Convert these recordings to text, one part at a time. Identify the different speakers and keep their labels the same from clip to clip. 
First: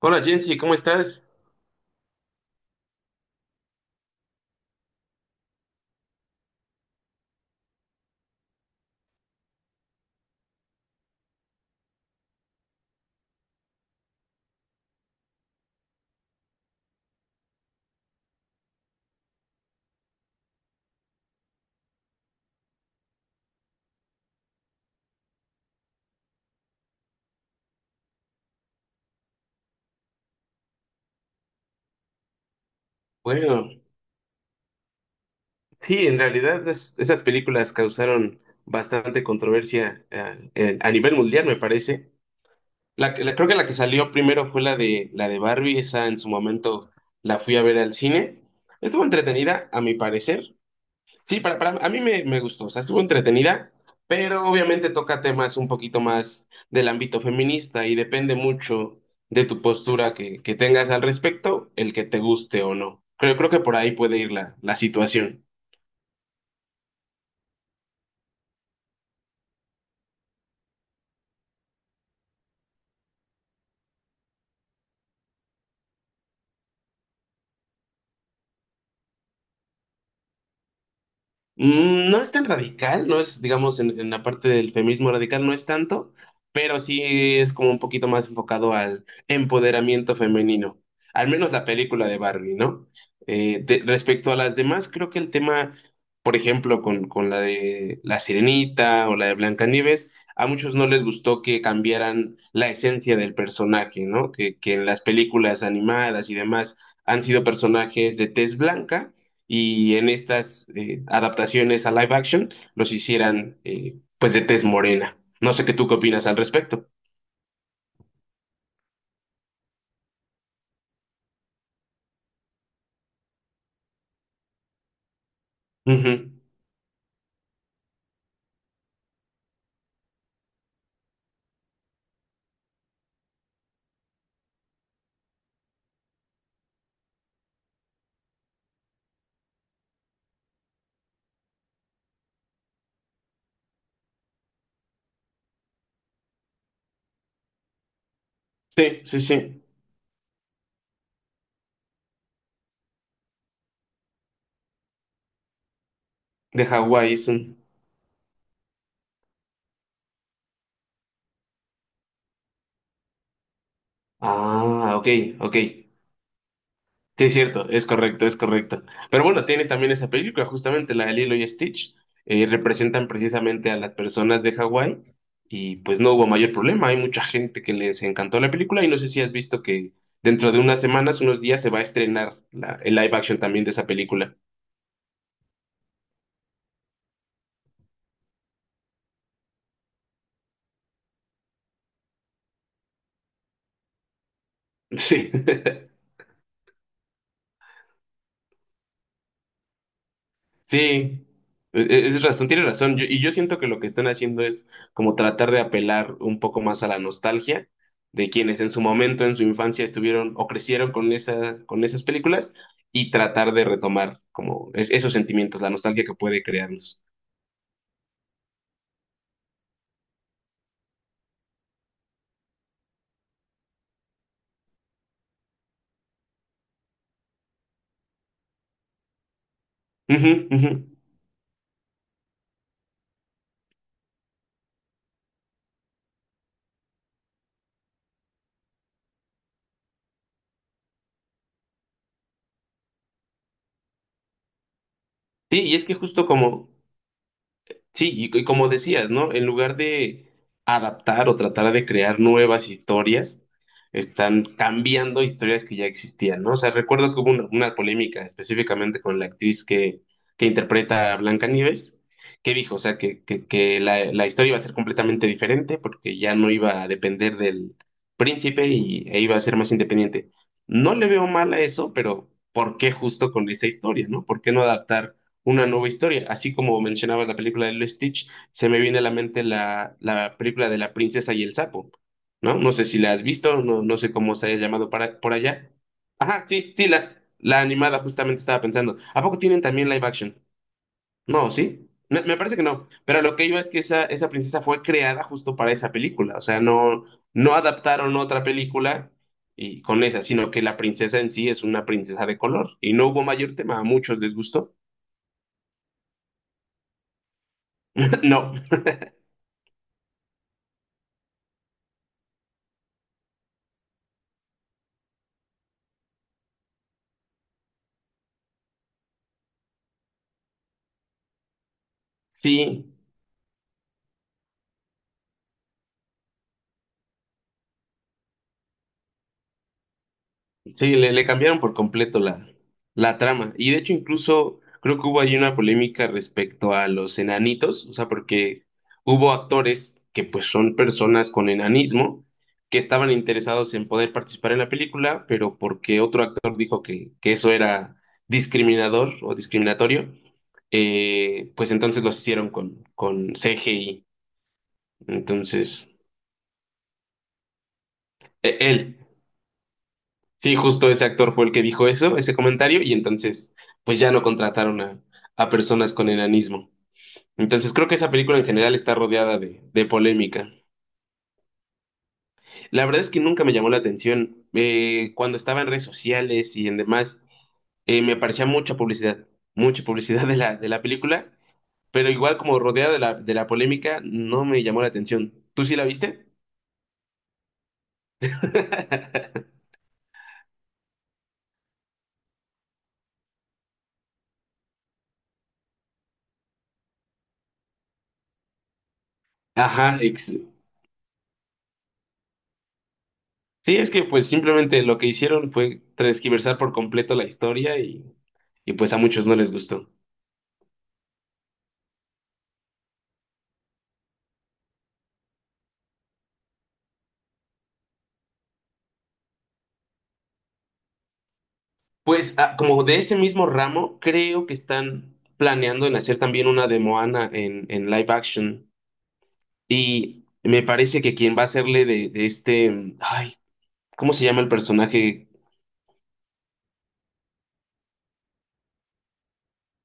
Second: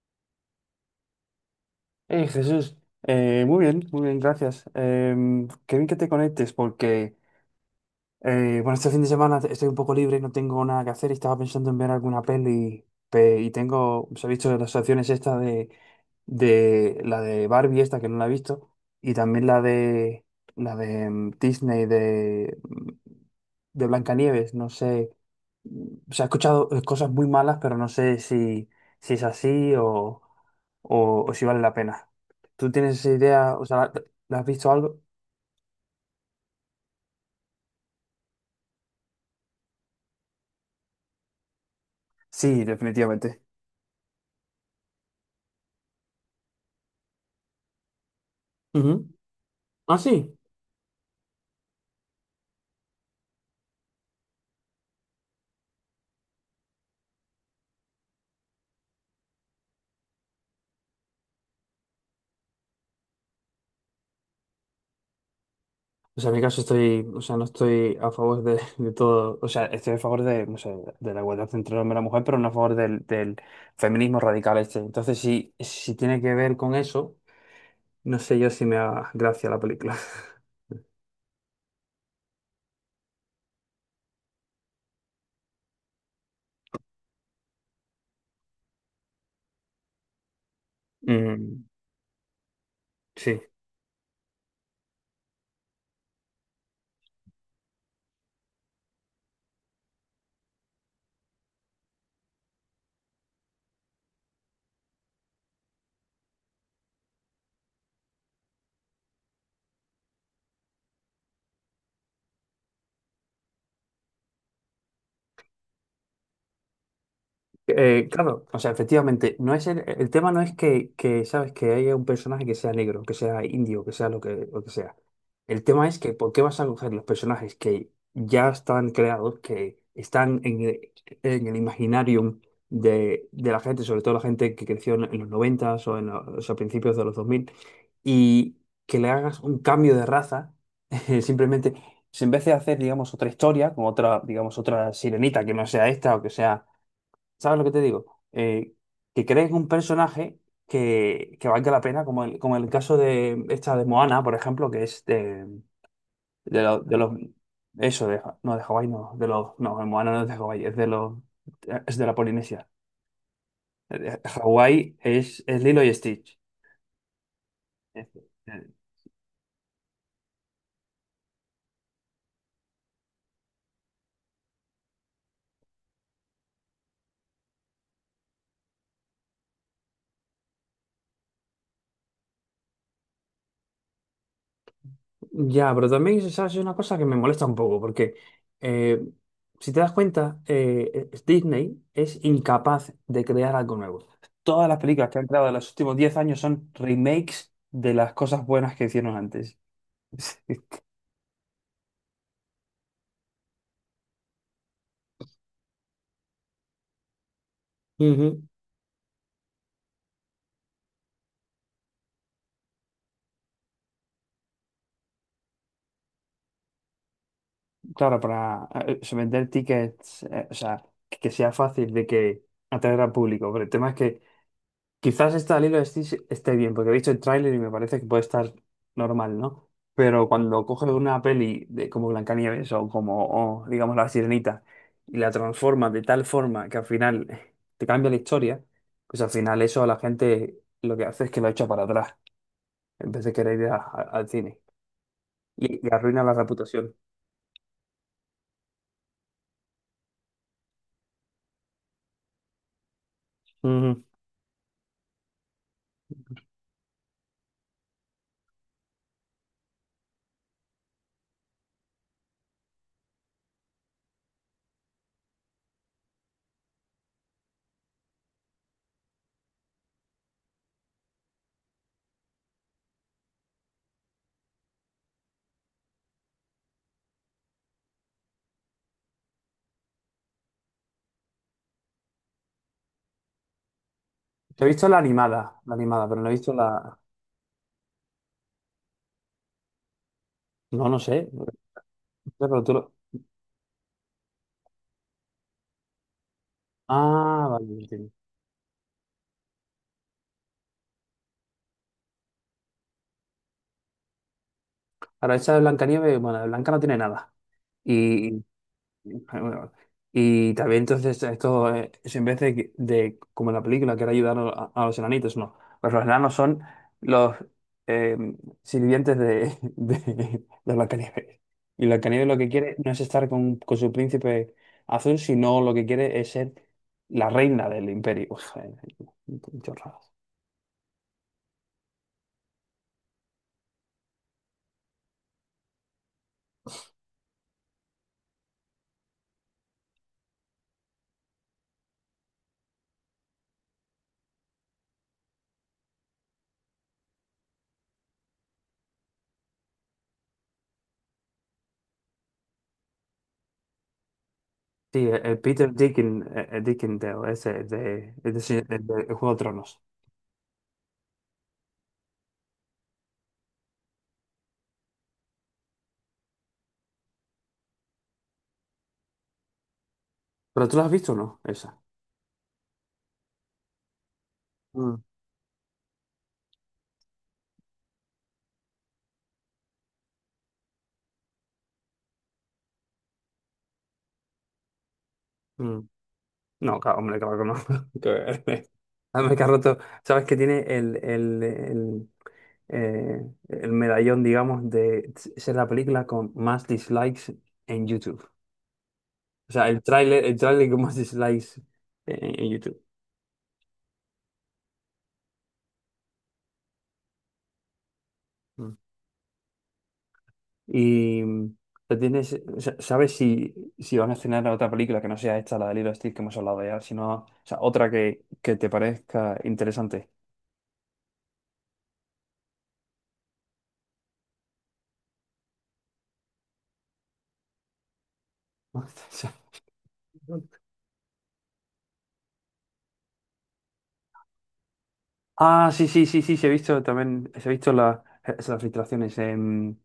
Speaker 1: Hola Jensi, ¿cómo estás?
Speaker 2: Hey, Jesús, muy bien, gracias. Qué bien que te conectes porque, bueno, este fin de semana estoy un poco libre, no tengo nada que hacer y estaba pensando en ver alguna Y os he visto las opciones esta de la de Barbie esta que no la he visto, y también la de Disney de Blancanieves. No sé, se ha escuchado, cosas muy malas, pero no sé si es así o si vale la pena. ¿Tú tienes esa idea? O
Speaker 1: Bueno,
Speaker 2: sea, ¿la has visto algo?
Speaker 1: sí, en realidad esas películas causaron bastante controversia, a nivel mundial, me parece.
Speaker 2: Sí, definitivamente.
Speaker 1: Creo que la que salió primero fue la de Barbie, esa en su momento la fui a ver al cine. Estuvo
Speaker 2: Ujú.
Speaker 1: entretenida, a mi
Speaker 2: Ah, sí.
Speaker 1: parecer. Sí, para, a mí me gustó, o sea, estuvo entretenida, pero obviamente toca temas un poquito más del ámbito feminista y depende mucho de tu postura que tengas al respecto, el que te guste o no. Creo que por ahí puede ir la situación.
Speaker 2: O sea, en mi caso estoy, o sea, no estoy a favor de, de todo. O sea, estoy a favor de, no sé, de la igualdad entre el hombre y la mujer, pero no a favor del feminismo radical este. Entonces, si tiene que ver con eso, no sé yo si me da gracia la película.
Speaker 1: No es tan radical, no es, digamos, en la parte del feminismo radical no es tanto, pero sí es como un poquito más enfocado al empoderamiento femenino, al menos
Speaker 2: Mm,
Speaker 1: la película de Barbie, ¿no?
Speaker 2: sí.
Speaker 1: Respecto a las demás, creo que el tema, por ejemplo, con la de La Sirenita o la de Blancanieves, a muchos no les gustó que cambiaran la esencia del personaje, ¿no? Que en las películas animadas y demás han sido personajes de tez blanca y en estas adaptaciones a live action los hicieran, pues, de tez morena. No sé qué tú qué opinas al respecto.
Speaker 2: Claro, o sea, efectivamente, no es el tema, no es que, sabes, que haya un personaje que sea negro, que sea indio, que sea lo que sea. El tema es, que, ¿por
Speaker 1: Ujú.
Speaker 2: qué vas a coger los personajes que ya están creados, que están en el imaginarium de la gente, sobre todo la gente que creció en los 90 o en los, a principios de los dos mil, y que le hagas un cambio de raza, simplemente? Si en vez de hacer, digamos, otra historia, con otra, digamos, otra sirenita que no sea esta o que sea. ¿Sabes lo que te digo? Eh,
Speaker 1: Sí, sí,
Speaker 2: que
Speaker 1: sí.
Speaker 2: creen un personaje que valga la pena, como el caso de esta de Moana, por ejemplo, que es de, de,
Speaker 1: De
Speaker 2: lo- de los.
Speaker 1: Hawái es un...
Speaker 2: Eso, no, de Hawái, no, de los. No, de Moana no es de Hawái, es de los. Es de la Polinesia. Hawái
Speaker 1: Ah, ok, ok.
Speaker 2: es Lilo y Stitch.
Speaker 1: Sí, es cierto, es correcto, es correcto. Pero bueno, tienes también esa película, justamente la de Lilo y Stitch, representan precisamente a las personas de Hawái y pues no hubo mayor problema, hay mucha gente que les encantó la película y no sé si has visto que dentro de unas semanas, unos días se va a estrenar el live action también de esa película.
Speaker 2: Ya, pero también, ¿sabes? Es una cosa que me molesta un poco, porque eh, si te das cuenta, Disney es incapaz de crear algo nuevo. Todas las películas que han
Speaker 1: Sí.
Speaker 2: creado en los últimos 10 años son remakes de las cosas buenas que hicieron antes.
Speaker 1: Sí, es razón, tiene razón. Y yo siento que lo que están haciendo es como tratar de apelar un poco más a la nostalgia de
Speaker 2: Ujú.
Speaker 1: quienes en su momento, en su infancia, estuvieron o crecieron con esa, con esas películas y tratar de retomar como esos sentimientos, la nostalgia que puede crearlos.
Speaker 2: Claro, para vender tickets. O sea, que sea fácil de que atraer al público. Pero el tema es que, quizás esta Lilo esté bien, porque he visto el tráiler y me parece que puede estar normal, ¿no? Pero
Speaker 1: Ujú,
Speaker 2: cuando
Speaker 1: ujú.
Speaker 2: coge una peli de, como Blancanieves o como, o, digamos, La Sirenita, y la transforma de tal forma que al final te cambia la historia, pues al final eso a la gente lo que hace es que lo echa para atrás, en vez de querer ir al cine.
Speaker 1: Sí, y
Speaker 2: Y,
Speaker 1: es
Speaker 2: y
Speaker 1: que
Speaker 2: arruina
Speaker 1: justo
Speaker 2: la
Speaker 1: como,
Speaker 2: reputación.
Speaker 1: sí, y como decías, ¿no? En lugar de adaptar o tratar de crear nuevas historias,
Speaker 2: Ujú.
Speaker 1: están cambiando historias que ya existían, ¿no? O sea, recuerdo que hubo una polémica específicamente con la actriz que interpreta a Blancanieves, que dijo, o sea, que la historia iba a ser completamente diferente porque ya no iba a depender del príncipe y, e iba a ser más independiente. No le veo mal a eso, pero ¿por qué justo con esa historia, ¿no? ¿Por qué no adaptar una nueva historia? Así como mencionabas la película de Lilo y Stitch, se me viene a la mente la película de la princesa y el sapo, ¿no? No sé si la has visto, no, no sé cómo se haya
Speaker 2: He visto
Speaker 1: llamado para, por allá.
Speaker 2: la animada, pero no he
Speaker 1: Ajá,
Speaker 2: visto
Speaker 1: sí, sí,
Speaker 2: la.
Speaker 1: la animada justamente estaba pensando. ¿A poco tienen también live action?
Speaker 2: No, no sé. No
Speaker 1: No,
Speaker 2: sé.
Speaker 1: ¿sí? Me parece
Speaker 2: Pero
Speaker 1: que
Speaker 2: tú
Speaker 1: no,
Speaker 2: lo.
Speaker 1: pero lo que iba es que esa princesa fue creada justo para esa película, o sea, no,
Speaker 2: Ah,
Speaker 1: no
Speaker 2: vale, entiendo.
Speaker 1: adaptaron otra película y con esa, sino que la princesa en sí es una princesa de color y no hubo mayor tema, a muchos les gustó.
Speaker 2: Ahora, esa de Blancanieves, bueno, de Blanca no tiene nada. Y,
Speaker 1: No.
Speaker 2: ah, bueno, y también entonces esto, es en vez de, como en la película que era ayudar a los enanitos, no. Pues los enanos son los eh, sirvientes de, de Blancanieves. Y Blancanieves lo que quiere
Speaker 1: Sí,
Speaker 2: no es estar con su príncipe azul, sino lo que quiere es ser la reina del imperio. Uf, chorradas.
Speaker 1: sí, le cambiaron por completo la trama. Y de hecho, incluso creo que hubo ahí una polémica respecto a los enanitos, o sea, porque hubo actores que pues son personas con enanismo que estaban interesados en poder participar en la película, pero porque otro actor dijo que eso era discriminador o discriminatorio, pues entonces los hicieron con CGI.
Speaker 2: Sí, Peter
Speaker 1: Entonces,
Speaker 2: Dickin, Dickendale, ese de, es
Speaker 1: él.
Speaker 2: de Juego de Tronos.
Speaker 1: Sí, justo ese actor fue el que dijo eso, ese comentario, y entonces, pues ya no contrataron a personas con enanismo. Entonces, creo que esa película en general está rodeada de polémica.
Speaker 2: Pero tú lo has visto, ¿o no? Esa.
Speaker 1: La verdad es que nunca me llamó la atención.
Speaker 2: Mm.
Speaker 1: Cuando estaba en redes sociales y en demás, me aparecía mucha publicidad de de la película, pero igual como rodeada de de la polémica, no me llamó la atención. ¿Tú sí
Speaker 2: Mm.
Speaker 1: la viste?
Speaker 2: No, claro, hombre, claro que no. Que. Además que ha roto, ¿sabes que tiene eh, el medallón, digamos, de ser la película con más dislikes en YouTube? O sea,
Speaker 1: Ajá,
Speaker 2: el tráiler con más dislikes en YouTube.
Speaker 1: sí, es que pues simplemente lo que hicieron fue transquiversar por completo la historia y
Speaker 2: Mm.
Speaker 1: pues a muchos no les gustó.
Speaker 2: Y lo tienes, o sea, ¿sabes si van a estrenar otra película que no sea esta, la de Lilo Stitch que hemos hablado ya, sino, o sea, otra que te parezca interesante?
Speaker 1: Pues ah, como de ese mismo ramo, creo que están planeando en hacer también una de Moana en live action y me parece que quien va a hacerle de este, ay, ¿cómo se llama el personaje?
Speaker 2: Ah, sí, sí, sí, sí, se ha visto también, se ha visto la- es- las filtraciones en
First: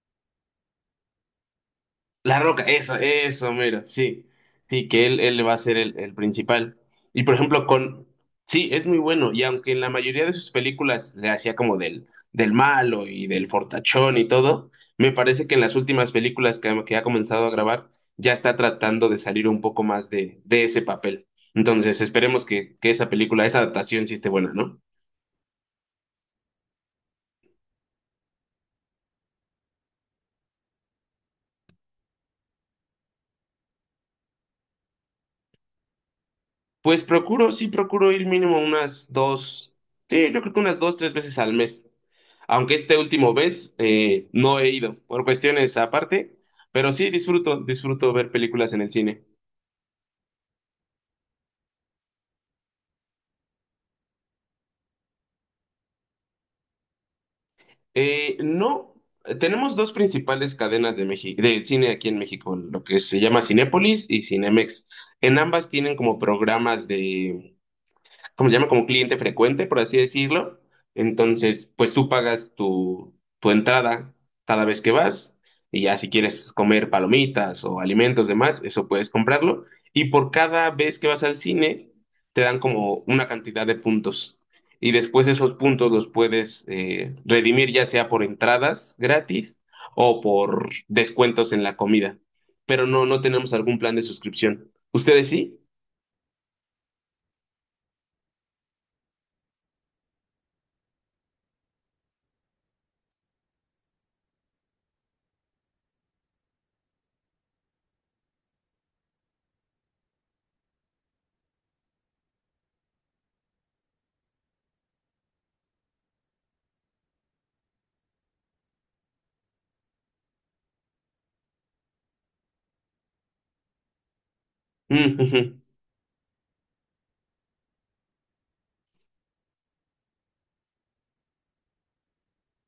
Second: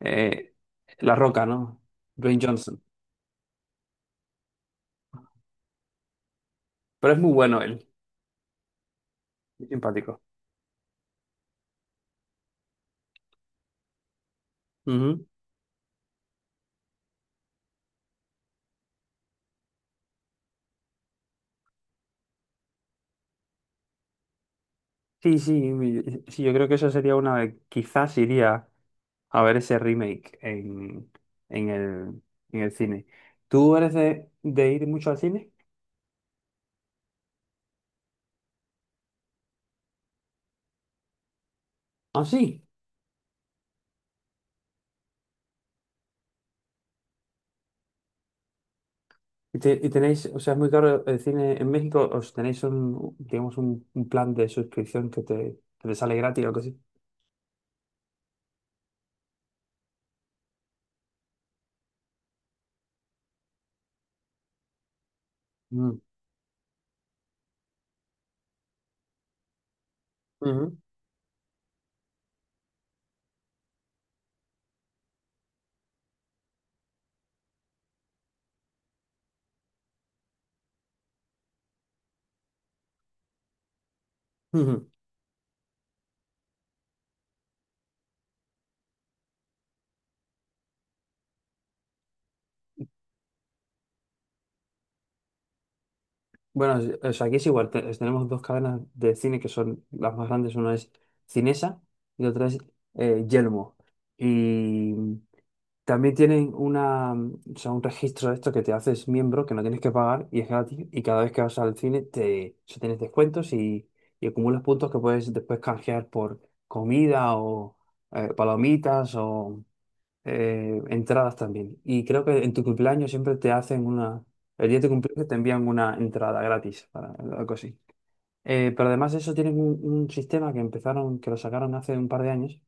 Speaker 2: eh, La Roca, ¿no? Dwayne
Speaker 1: La Roca,
Speaker 2: Johnson.
Speaker 1: eso, mero, sí. Sí, que él va a ser el principal.
Speaker 2: Pero es
Speaker 1: Y
Speaker 2: muy
Speaker 1: por
Speaker 2: bueno
Speaker 1: ejemplo,
Speaker 2: él,
Speaker 1: con. Sí, es muy bueno. Y
Speaker 2: muy
Speaker 1: aunque en la
Speaker 2: simpático.
Speaker 1: mayoría de sus películas le hacía como del malo y del fortachón y todo, me
Speaker 2: Ujú.
Speaker 1: parece que en las últimas películas que ha comenzado a grabar, ya está tratando de salir un poco más de ese papel. Entonces, esperemos que esa película, esa adaptación sí esté buena, ¿no?
Speaker 2: Sí, sí, sí, yo creo que eso sería una, quizás iría a ver ese remake en el, en el cine. ¿Tú eres de ir mucho al cine?
Speaker 1: Pues procuro, sí, procuro ir mínimo unas dos, sí, yo creo que unas dos, tres veces al mes.
Speaker 2: Ah, sí.
Speaker 1: Aunque este último vez no he ido por cuestiones aparte, pero sí disfruto, disfruto ver películas en el cine.
Speaker 2: Y, y tenéis, o sea, es muy caro el cine en México, ¿os tenéis un, digamos, un plan de suscripción que te sale gratis o algo así?
Speaker 1: No, tenemos dos principales cadenas de México, de cine aquí en México, lo que se llama Cinépolis y Cinemex. En ambas tienen como programas de como se llama? Como cliente frecuente, por así decirlo.
Speaker 2: Mm.
Speaker 1: Entonces, pues tú pagas tu, tu entrada cada vez que vas y ya si quieres comer palomitas o alimentos demás, eso puedes comprarlo. Y por cada vez que vas al cine, te dan como una cantidad de puntos.
Speaker 2: Ujú.
Speaker 1: Y después esos puntos los puedes, redimir ya sea por entradas gratis o por descuentos en la comida. Pero no, no tenemos algún plan de suscripción. ¿Ustedes sí?
Speaker 2: Bueno, o sea, aquí es igual. Tenemos dos cadenas de cine que son las más grandes. Una es Cinesa y otra es Yelmo. Y también tienen una, o sea, un registro de esto que te haces miembro, que no tienes que pagar y es gratis. Y cada vez que vas al cine te, o sea, tienes descuentos y acumulas puntos que puedes después canjear por comida o palomitas o entradas también. Y creo que en tu cumpleaños siempre te hacen una, el día de tu cumpleaños te
Speaker 1: Ujú,
Speaker 2: envían una entrada gratis, para, algo así. Pero además de eso tienen un sistema que empezaron, que lo sacaron hace un par de años,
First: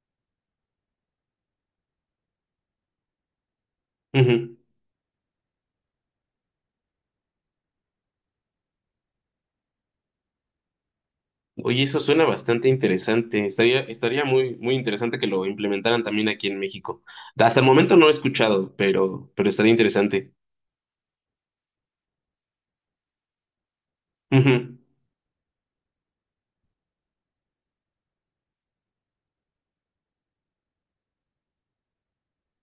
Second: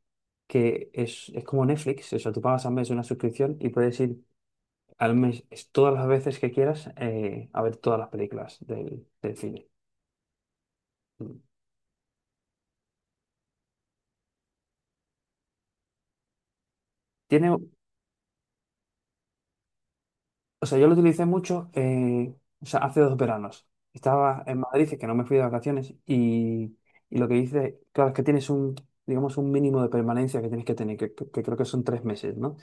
Speaker 2: que es como Netflix. O sea, tú pagas al mes una suscripción y puedes ir
Speaker 1: ujú.
Speaker 2: al mes todas las veces que quieras a ver todas las películas del cine. Mm.
Speaker 1: Oye, eso suena bastante interesante. Estaría, estaría muy, muy interesante que lo implementaran también aquí en México.
Speaker 2: Tiene.
Speaker 1: Hasta el momento no he escuchado, pero estaría interesante.
Speaker 2: O sea, yo lo utilicé mucho, o sea, hace 2 veranos. Estaba en Madrid, que no me fui de vacaciones, y lo que hice, claro, es que tienes un, digamos, un mínimo de permanencia que tienes que tener, que creo que son 3 meses, ¿no?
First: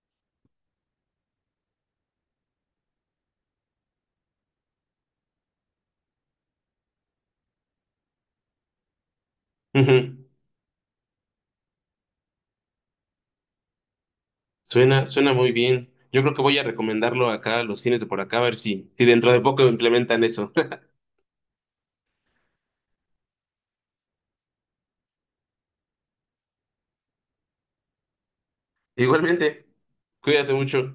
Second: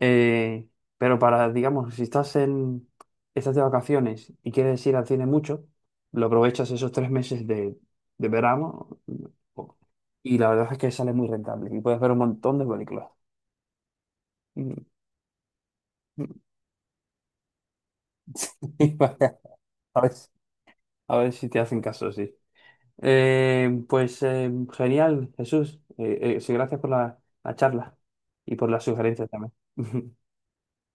Speaker 2: Eh, pero para, digamos, si estás en, estás de vacaciones y quieres ir al cine mucho, lo aprovechas esos 3 meses de verano,
Speaker 1: Ujú, ujú.
Speaker 2: y la verdad es que sale muy rentable, y puedes ver un montón de películas.
Speaker 1: Suena, suena muy bien. Yo creo que voy a recomendarlo acá a los cines de por acá, a ver si,
Speaker 2: Y
Speaker 1: si dentro
Speaker 2: vaya,
Speaker 1: de poco
Speaker 2: a ver,
Speaker 1: implementan eso.
Speaker 2: a ver si te hacen caso, sí. Pues genial, Jesús. Sí, gracias por la charla y por las sugerencias también.
Speaker 1: Igualmente, cuídate mucho.